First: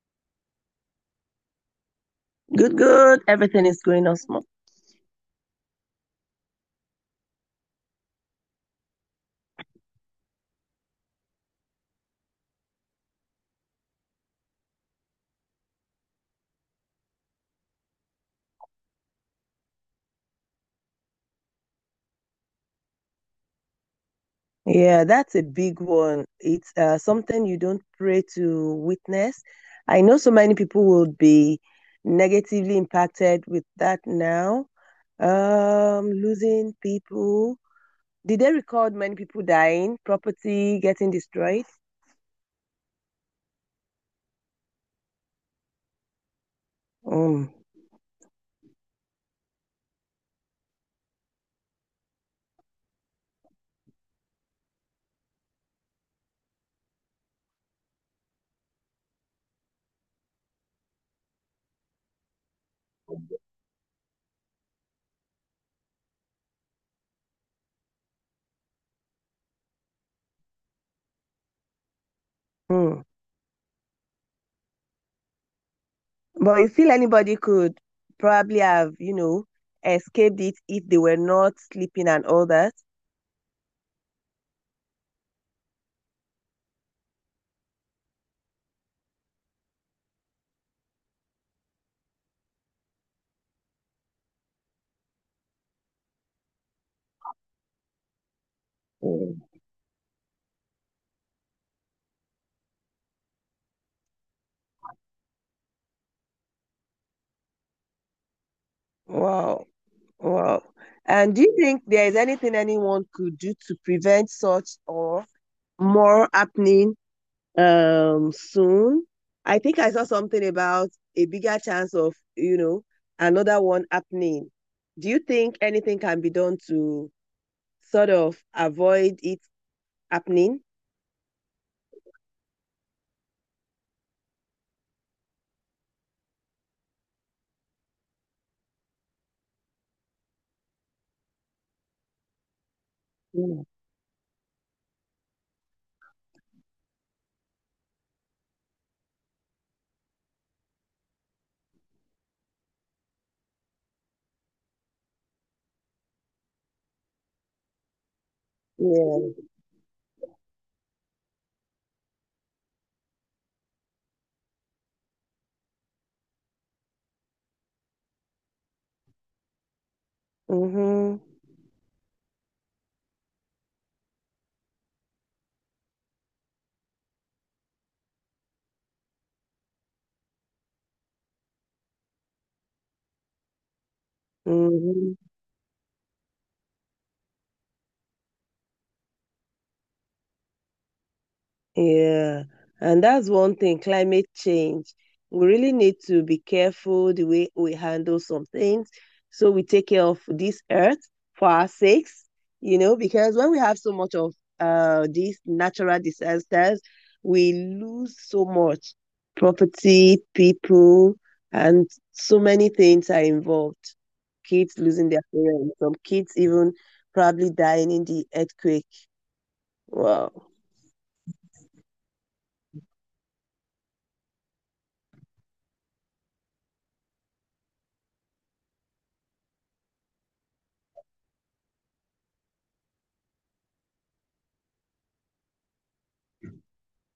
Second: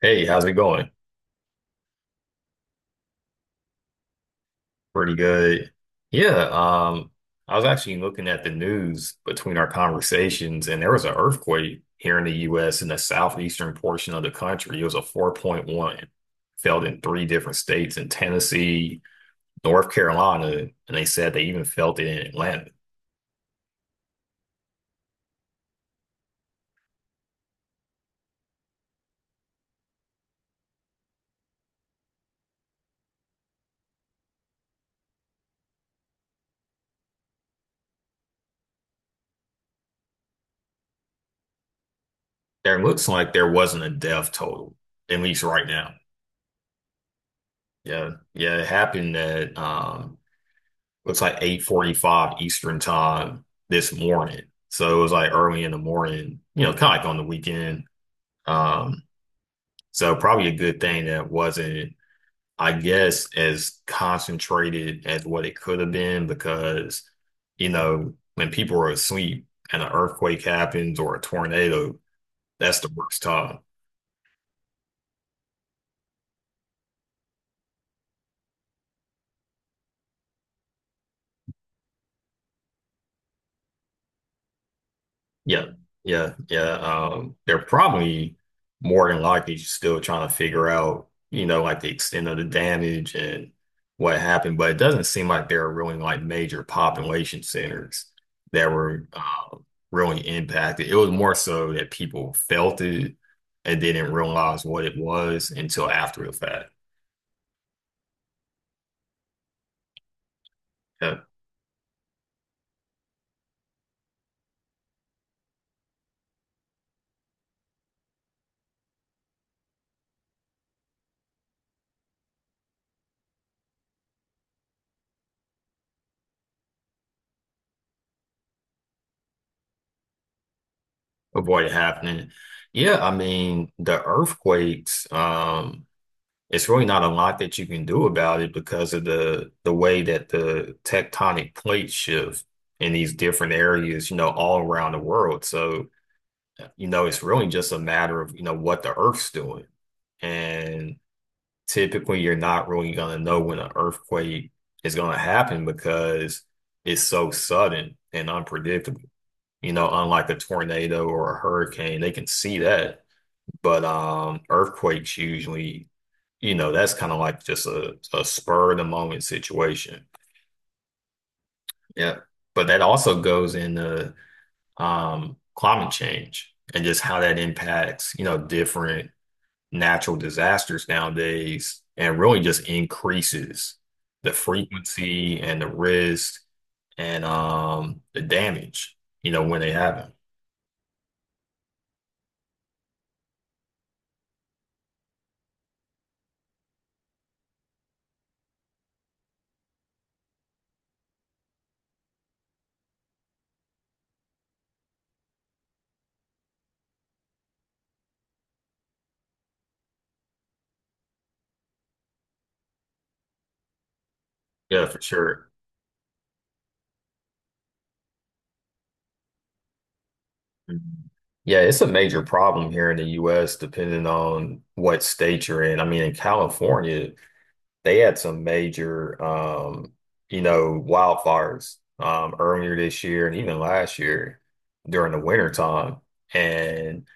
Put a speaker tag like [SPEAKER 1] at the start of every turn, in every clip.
[SPEAKER 1] Hey, how's it going?
[SPEAKER 2] Good, good. Everything is going on smooth.
[SPEAKER 1] Pretty good. Yeah, um, I was actually looking at the news between our conversations, and there was an earthquake here in the US in the southeastern portion of the country. It was a 4.1, felt in three different states in Tennessee, North Carolina, and they said they even felt it in Atlanta.
[SPEAKER 2] Yeah, that's a big one. It's something you don't pray to witness. I know so many people will be negatively impacted with that now. Losing people. Did they record many people dying, property getting destroyed?
[SPEAKER 1] There looks like there wasn't a death total, at least right now.
[SPEAKER 2] Mm,
[SPEAKER 1] Yeah, yeah, it happened at looks like 8:45 Eastern time this morning. So it was like early in the morning, you know, kind of like on the weekend. Um, so probably a good thing that wasn't, I guess, as concentrated as what it could have been because, you know, when people are asleep and an earthquake happens or a tornado, that's the
[SPEAKER 2] mm.
[SPEAKER 1] worst time.
[SPEAKER 2] But you feel anybody could probably have, escaped it if they were not sleeping and all that.
[SPEAKER 1] Yeah, yeah, yeah. They're probably more than likely still trying to figure out, you know, like the extent of the damage and what happened. But it doesn't seem like there are really like major population centers that were
[SPEAKER 2] Mm.
[SPEAKER 1] really impacted. It was more so that people felt it and didn't realize what it was until after the fact.
[SPEAKER 2] Wow. Wow.
[SPEAKER 1] Yeah,
[SPEAKER 2] And do you think there is anything anyone could do to prevent such or more happening soon? I think I saw something about a bigger chance of, another one happening. Do you think anything can be done to sort of avoid it happening?
[SPEAKER 1] avoid it happening. Yeah, I mean, the earthquakes, it's really not a lot that you can do about it because of the way that the tectonic plates shift in these different
[SPEAKER 2] Yeah.
[SPEAKER 1] areas, you know, all around the world. So, you know, it's really just a matter of, you know, what the Earth's doing. And typically you're not really going to know when an earthquake is going to happen because it's so sudden and unpredictable.
[SPEAKER 2] Yeah.
[SPEAKER 1] You know, unlike a tornado or a hurricane, they can see that but earthquakes usually, you know, that's kind of like just a spur of the moment situation.
[SPEAKER 2] Mm-hmm.
[SPEAKER 1] Yeah. But that also goes into climate change and just how that impacts, you know, different natural disasters nowadays and really just increases the
[SPEAKER 2] Mm-hmm.
[SPEAKER 1] frequency and the risk and the damage, you know, when they happen.
[SPEAKER 2] Yeah, and that's one thing, climate change. We really need to be careful the way we handle some things. So we take care of this earth for our sakes, you know, because when we have so much of these natural disasters, we lose so much property, people, and so many things are involved. Kids
[SPEAKER 1] Yeah, for
[SPEAKER 2] losing their
[SPEAKER 1] sure.
[SPEAKER 2] parents, some kids even probably dying in the earthquake. Wow.
[SPEAKER 1] Mhm. Yeah, it's a major problem here in the US, depending on what state you're in. I mean, in California, they had some major, you know, wildfires earlier this year and even last year during the winter time. And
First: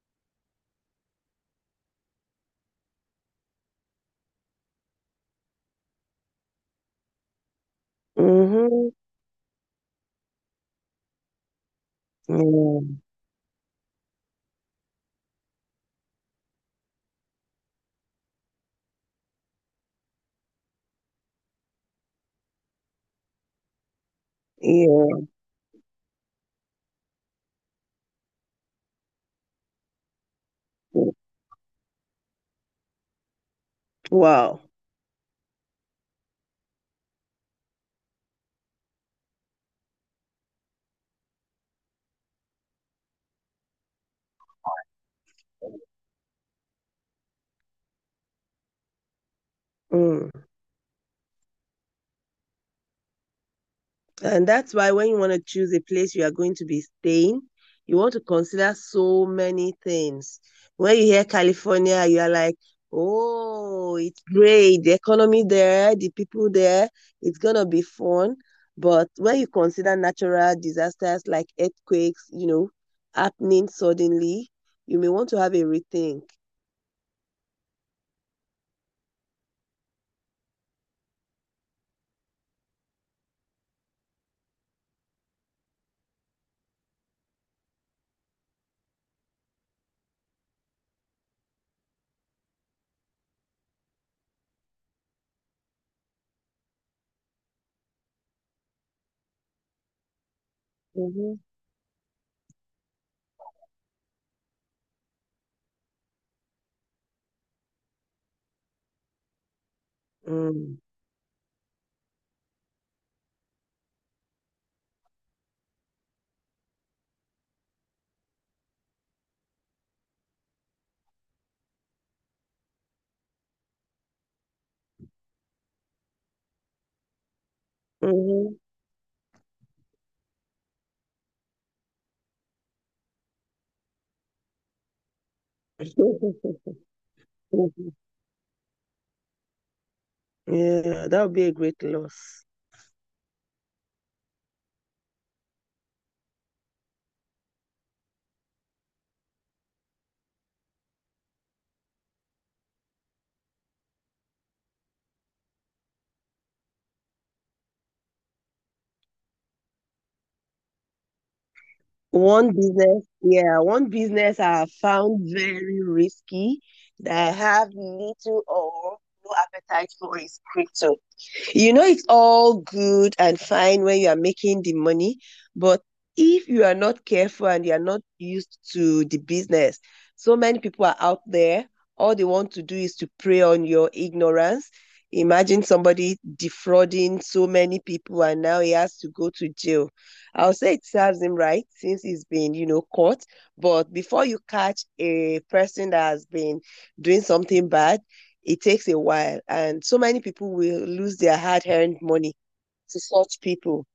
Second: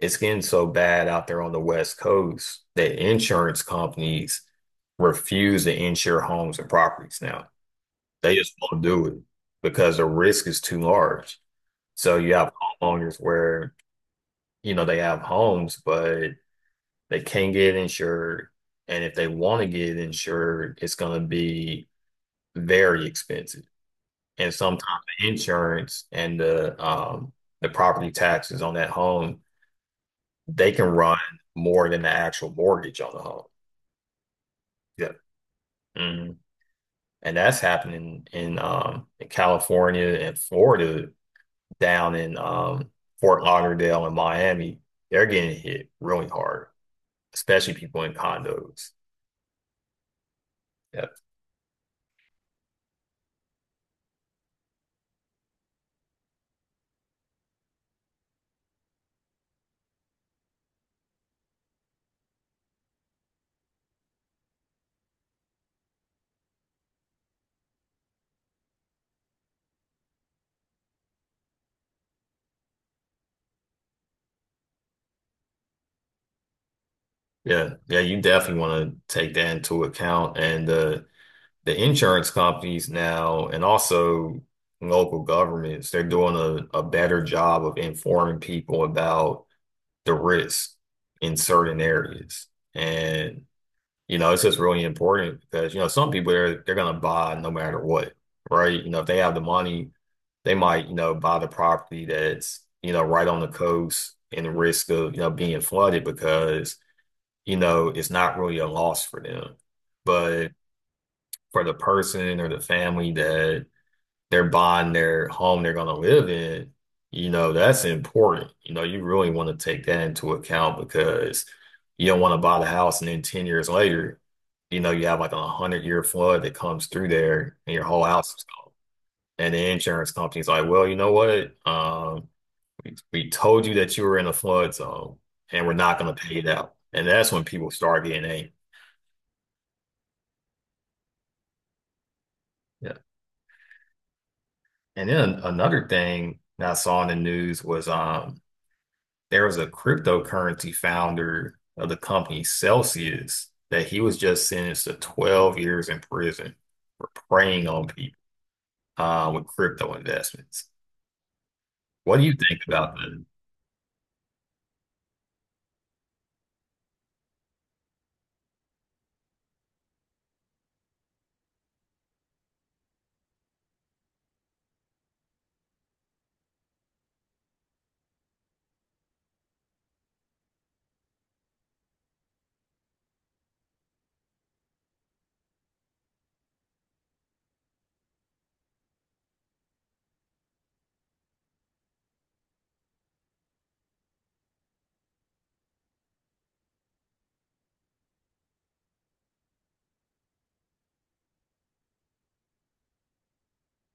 [SPEAKER 1] it's getting so bad out there on the West Coast that insurance companies refuse to insure homes and properties now. They just won't
[SPEAKER 2] Mm-hmm.
[SPEAKER 1] do it because the risk is too large. So you
[SPEAKER 2] Yeah.
[SPEAKER 1] have homeowners where you know, they have homes, but they can't get insured. And if they want to get insured, it's going to be very expensive. And sometimes
[SPEAKER 2] Yeah.
[SPEAKER 1] the insurance and the property taxes on that home, they can run more than the actual mortgage on the home.
[SPEAKER 2] Wow.
[SPEAKER 1] Yeah. Mhm. And that's happening in California and Florida, down in Fort Lauderdale and Miami. They're getting hit really hard, especially people in condos.
[SPEAKER 2] Mm.
[SPEAKER 1] Yeah.
[SPEAKER 2] And that's why when you want to choose a place you are going to be staying, you want to consider so many things. When you hear California, you are like, oh, it's great. The economy there, the people there, it's going to be fun. But when you consider natural disasters like earthquakes, you know, happening suddenly, you may want to have a rethink.
[SPEAKER 1] Yeah, yeah, you definitely want to take that into account. And the insurance companies now and also local governments, they're doing a better job of informing people about the risk in certain areas. And you know, it's just really important because you know, some people they're gonna buy no matter what, right? You know, if they have the money, they might, you know,
[SPEAKER 2] Mm-hmm.
[SPEAKER 1] buy the property that's, you know, right on the coast and the risk of, you know, being flooded because you know, it's not really a loss for them. But
[SPEAKER 2] Mm.
[SPEAKER 1] for the person or the family that they're buying their home they're going to live in, you know, that's important. You know, you really want to take that into account because you don't want to buy the house and then 10 years later, you know, you have like a 100-year flood that comes through there and your whole house is gone. And the insurance company's like, well, you know what? We told you that you were in a flood zone and we're not going to pay it out.
[SPEAKER 2] Mm-hmm.
[SPEAKER 1] And that's when people start getting angry.
[SPEAKER 2] Yeah, that would be a great loss.
[SPEAKER 1] And then another thing that I saw in the news was there was a cryptocurrency founder of the company Celsius that he was just sentenced to 12 years in prison for preying on people with crypto investments. What do you
[SPEAKER 2] One
[SPEAKER 1] think about
[SPEAKER 2] business,
[SPEAKER 1] that?
[SPEAKER 2] yeah, one business I found very risky that I have little or no appetite for is crypto. You know, it's all good and fine when you are making the money, but if you are not careful and you are not used to the business, so many people are out there. All they want to do is to prey on your ignorance. Imagine somebody defrauding so many people and now he has to go to jail. I'll say it serves him right since he's been, you know, caught. But before you catch a person that has been doing something bad, it takes a while. And so many people will lose their hard earned money to such people.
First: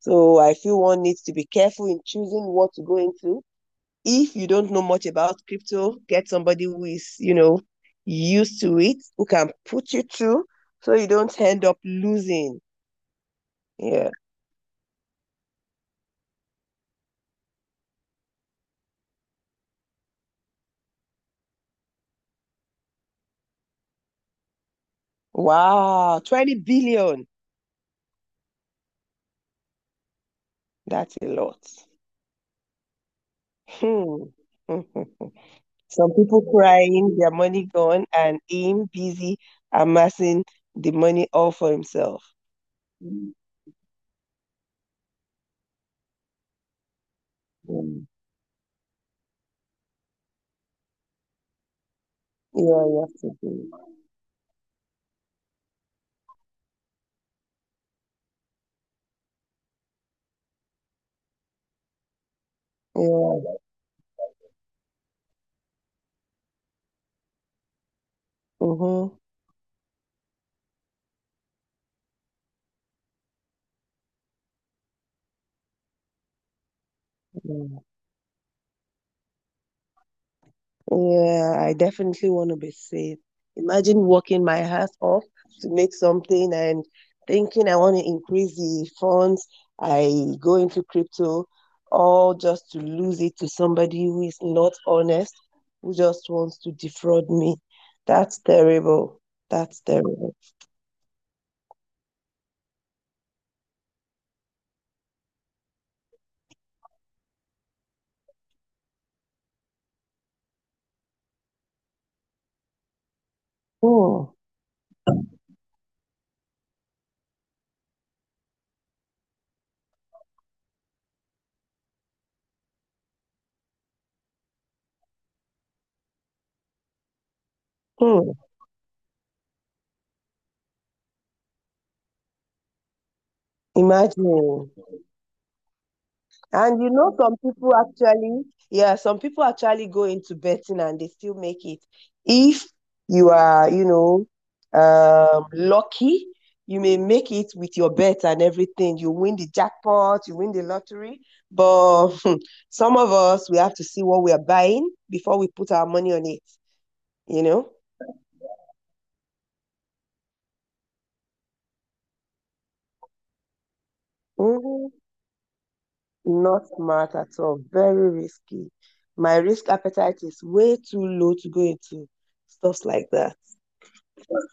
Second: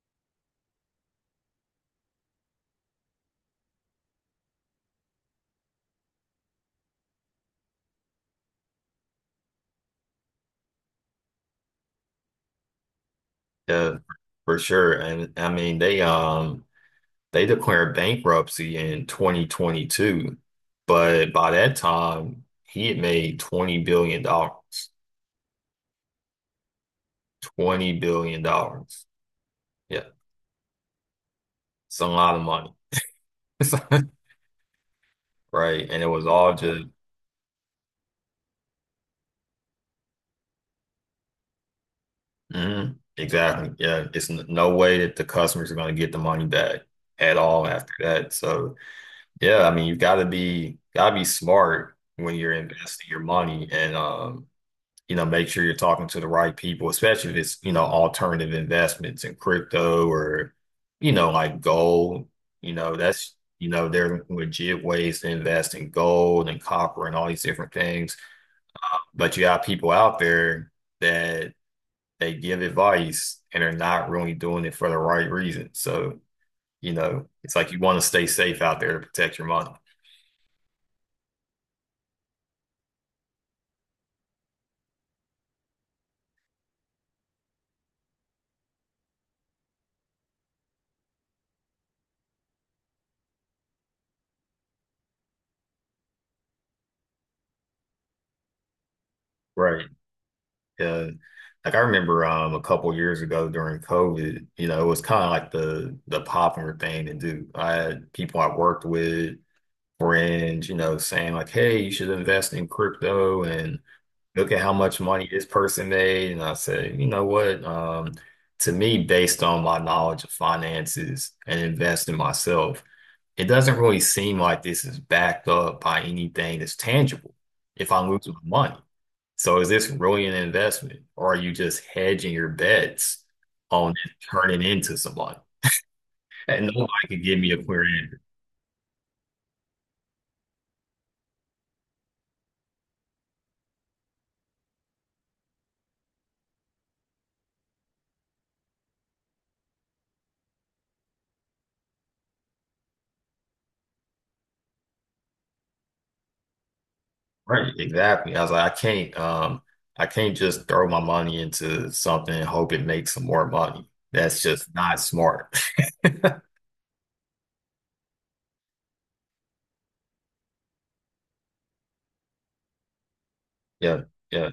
[SPEAKER 2] So I feel one needs to be careful in choosing what to go into. If you don't know much about crypto, get somebody who is, you know, used to it, who can put you through so you don't end up losing.
[SPEAKER 1] Yeah,
[SPEAKER 2] Yeah.
[SPEAKER 1] for sure. And I mean they declared bankruptcy in 2022, but by that time he had made 20 billion dollars.
[SPEAKER 2] Wow, 20 billion.
[SPEAKER 1] 20 billion dollars. Yeah.
[SPEAKER 2] That's a lot.
[SPEAKER 1] It's a lot of money,
[SPEAKER 2] Hmm.
[SPEAKER 1] right? And it
[SPEAKER 2] Some
[SPEAKER 1] was
[SPEAKER 2] people
[SPEAKER 1] all just,
[SPEAKER 2] crying, their money gone, and him busy amassing the money all for himself.
[SPEAKER 1] mhm,
[SPEAKER 2] Mm.
[SPEAKER 1] exactly. Yeah, it's n no way that the customers are going to get the money back at all after
[SPEAKER 2] Yeah,
[SPEAKER 1] that. So, yeah, I mean, you got to be smart when you're investing
[SPEAKER 2] you
[SPEAKER 1] your
[SPEAKER 2] have to
[SPEAKER 1] money
[SPEAKER 2] do.
[SPEAKER 1] and you know, make sure you're talking to the right people, especially if it's, you know, alternative investments in crypto or, you know, like gold. You know, that's,
[SPEAKER 2] Yeah.
[SPEAKER 1] you know, there are legit ways to invest in gold and copper and all these different things.
[SPEAKER 2] Mm-hmm.
[SPEAKER 1] But you got people out there that they give advice and are not really doing it for the right reason. So, you know, it's like you
[SPEAKER 2] Yeah.
[SPEAKER 1] want to stay safe out there to protect your money.
[SPEAKER 2] Yeah, I definitely want to be safe. Imagine working my ass off to make something and thinking I want to increase the funds. I go into crypto, all just to lose it to somebody who is not honest, who just wants to defraud me. That's terrible. That's
[SPEAKER 1] Right.
[SPEAKER 2] terrible.
[SPEAKER 1] Uh, like I remember a couple years ago during COVID, you know, it was kind of like the popular thing to do. I had people I worked with, friends, you know, saying like, hey, you should invest in crypto and
[SPEAKER 2] Hmm.
[SPEAKER 1] look at how much money this person made. And I said, you know what? To me, based on my knowledge of finances and investing myself, it doesn't really seem like this is backed up by anything that's tangible if I lose my
[SPEAKER 2] Hmm.
[SPEAKER 1] money. So is this really an investment, or are you just hedging your bets on it
[SPEAKER 2] Imagine.
[SPEAKER 1] turning into someone? And
[SPEAKER 2] And you
[SPEAKER 1] nobody
[SPEAKER 2] know,
[SPEAKER 1] could
[SPEAKER 2] some
[SPEAKER 1] give me a
[SPEAKER 2] people
[SPEAKER 1] clear.
[SPEAKER 2] actually, yeah, some people actually go into betting and they still make it. If you are, lucky, you may make it with your bet and everything. You win the jackpot, you win the lottery. But some of us, we have to see what we are buying before we put our money on it, you know?
[SPEAKER 1] Right, exactly. I was like, I can't just throw my money into something and hope it makes some more money. That's just
[SPEAKER 2] Mhm.
[SPEAKER 1] not smart.
[SPEAKER 2] Not smart at all. Very risky. My risk appetite is way too low to go into stuff like that.
[SPEAKER 1] Yeah, yeah.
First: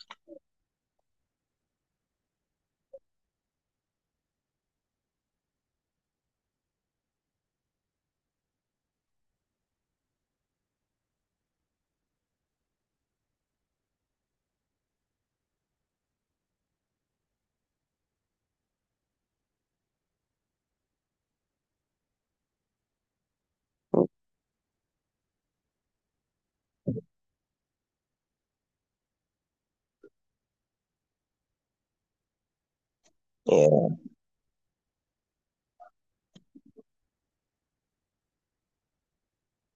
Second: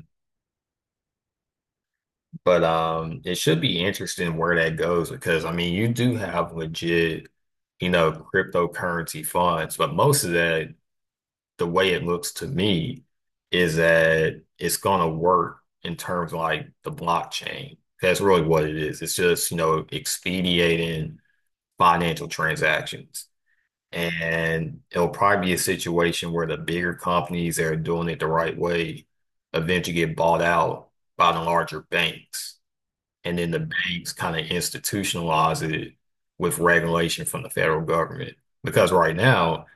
[SPEAKER 1] But it should be interesting where that goes because I mean, you do have legit, you know, cryptocurrency funds, but most of that, the way it looks to me, is that it's gonna work in terms of like the blockchain. That's really what it is. It's just, you know, expediting financial transactions. And it'll probably be a situation where the bigger companies that are doing it the right way eventually get bought out by the larger banks. And then the
[SPEAKER 2] Yeah.
[SPEAKER 1] banks kind of institutionalize it with regulation from the federal government. Because right now,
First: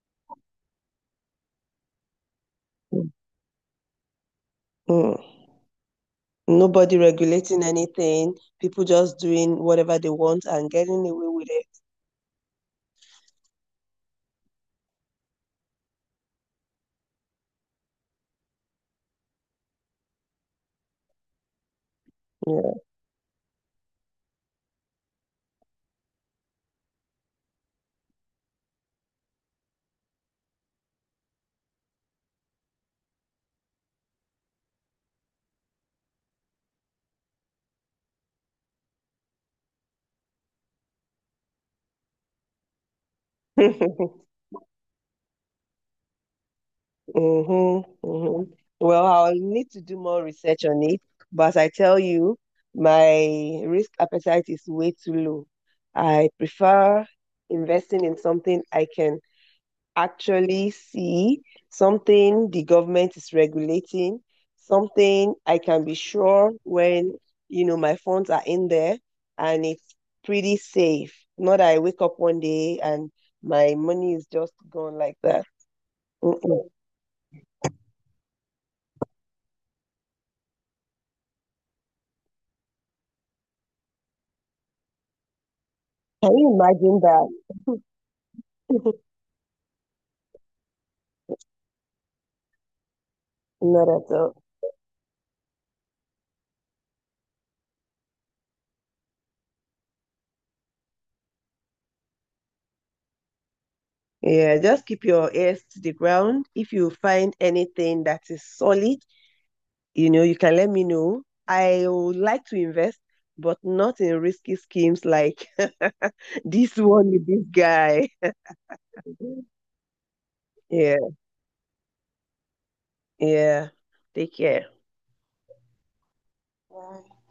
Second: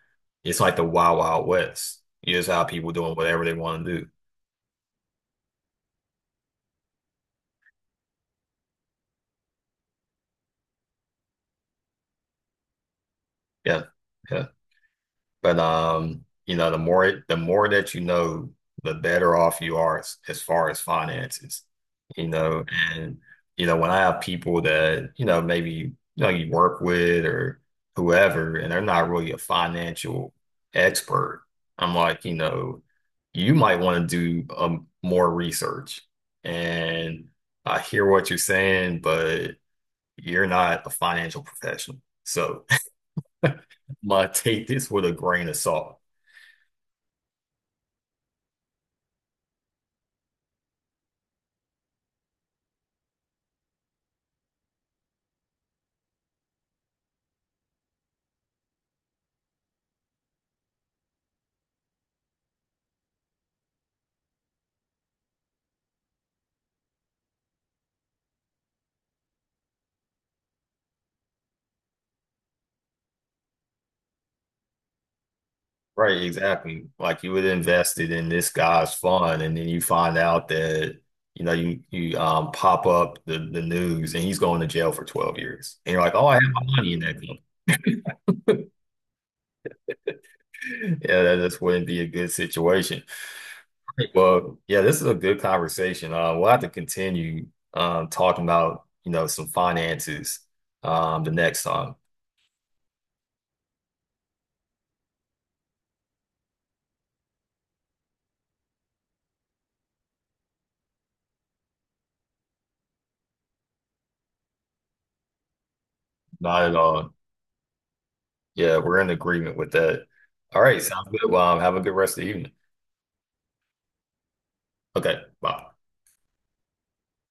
[SPEAKER 1] it's like the wild, wild west. You just have people doing whatever they want to do.
[SPEAKER 2] Mm. Nobody regulating anything, people just doing whatever they want and getting away with it.
[SPEAKER 1] Yeah. Yeah. But you know, the more that you know, the better off you are as far as finances. You know,
[SPEAKER 2] Yeah.
[SPEAKER 1] and you know, when I have people that, you know, maybe you know you work with or whoever, and they're not really a financial expert, I'm like, you know, you might want to do more research. And I hear what you're saying, but you're not a financial professional. So, my take this with a grain of salt.
[SPEAKER 2] Mm-hmm, mm-hmm. Well, I'll need to do more research on it, but I tell you, my risk appetite is way too low. I prefer investing in something I can actually see, something the government is regulating, something I can be sure when, you know, my funds are in there and it's pretty safe. Not that I wake up one day and my money is just gone like that.
[SPEAKER 1] Right,
[SPEAKER 2] Mm-mm.
[SPEAKER 1] exactly. Like you would invested in this guy's fund, and then you find out that you know you pop up the news, and he's going to jail for 12 years, and you're like, oh, I
[SPEAKER 2] Can
[SPEAKER 1] had
[SPEAKER 2] you
[SPEAKER 1] my money in
[SPEAKER 2] imagine
[SPEAKER 1] that company.
[SPEAKER 2] that?
[SPEAKER 1] Yeah, that just wouldn't be a good situation.
[SPEAKER 2] Not
[SPEAKER 1] Right,
[SPEAKER 2] at all.
[SPEAKER 1] well, yeah, this is a good conversation. We'll have to continue talking about you know some finances the next time.
[SPEAKER 2] Yeah, just keep your ears to the ground. If you find anything that is solid, you know, you can let me know. I would like to invest, but not in risky schemes like
[SPEAKER 1] Not at
[SPEAKER 2] this one
[SPEAKER 1] all.
[SPEAKER 2] with this guy.
[SPEAKER 1] Yeah, we're in agreement with that. All right,
[SPEAKER 2] Yeah,
[SPEAKER 1] sounds good. Have a good rest of the evening.
[SPEAKER 2] yeah. Take care.
[SPEAKER 1] Okay, bye.
[SPEAKER 2] Bye.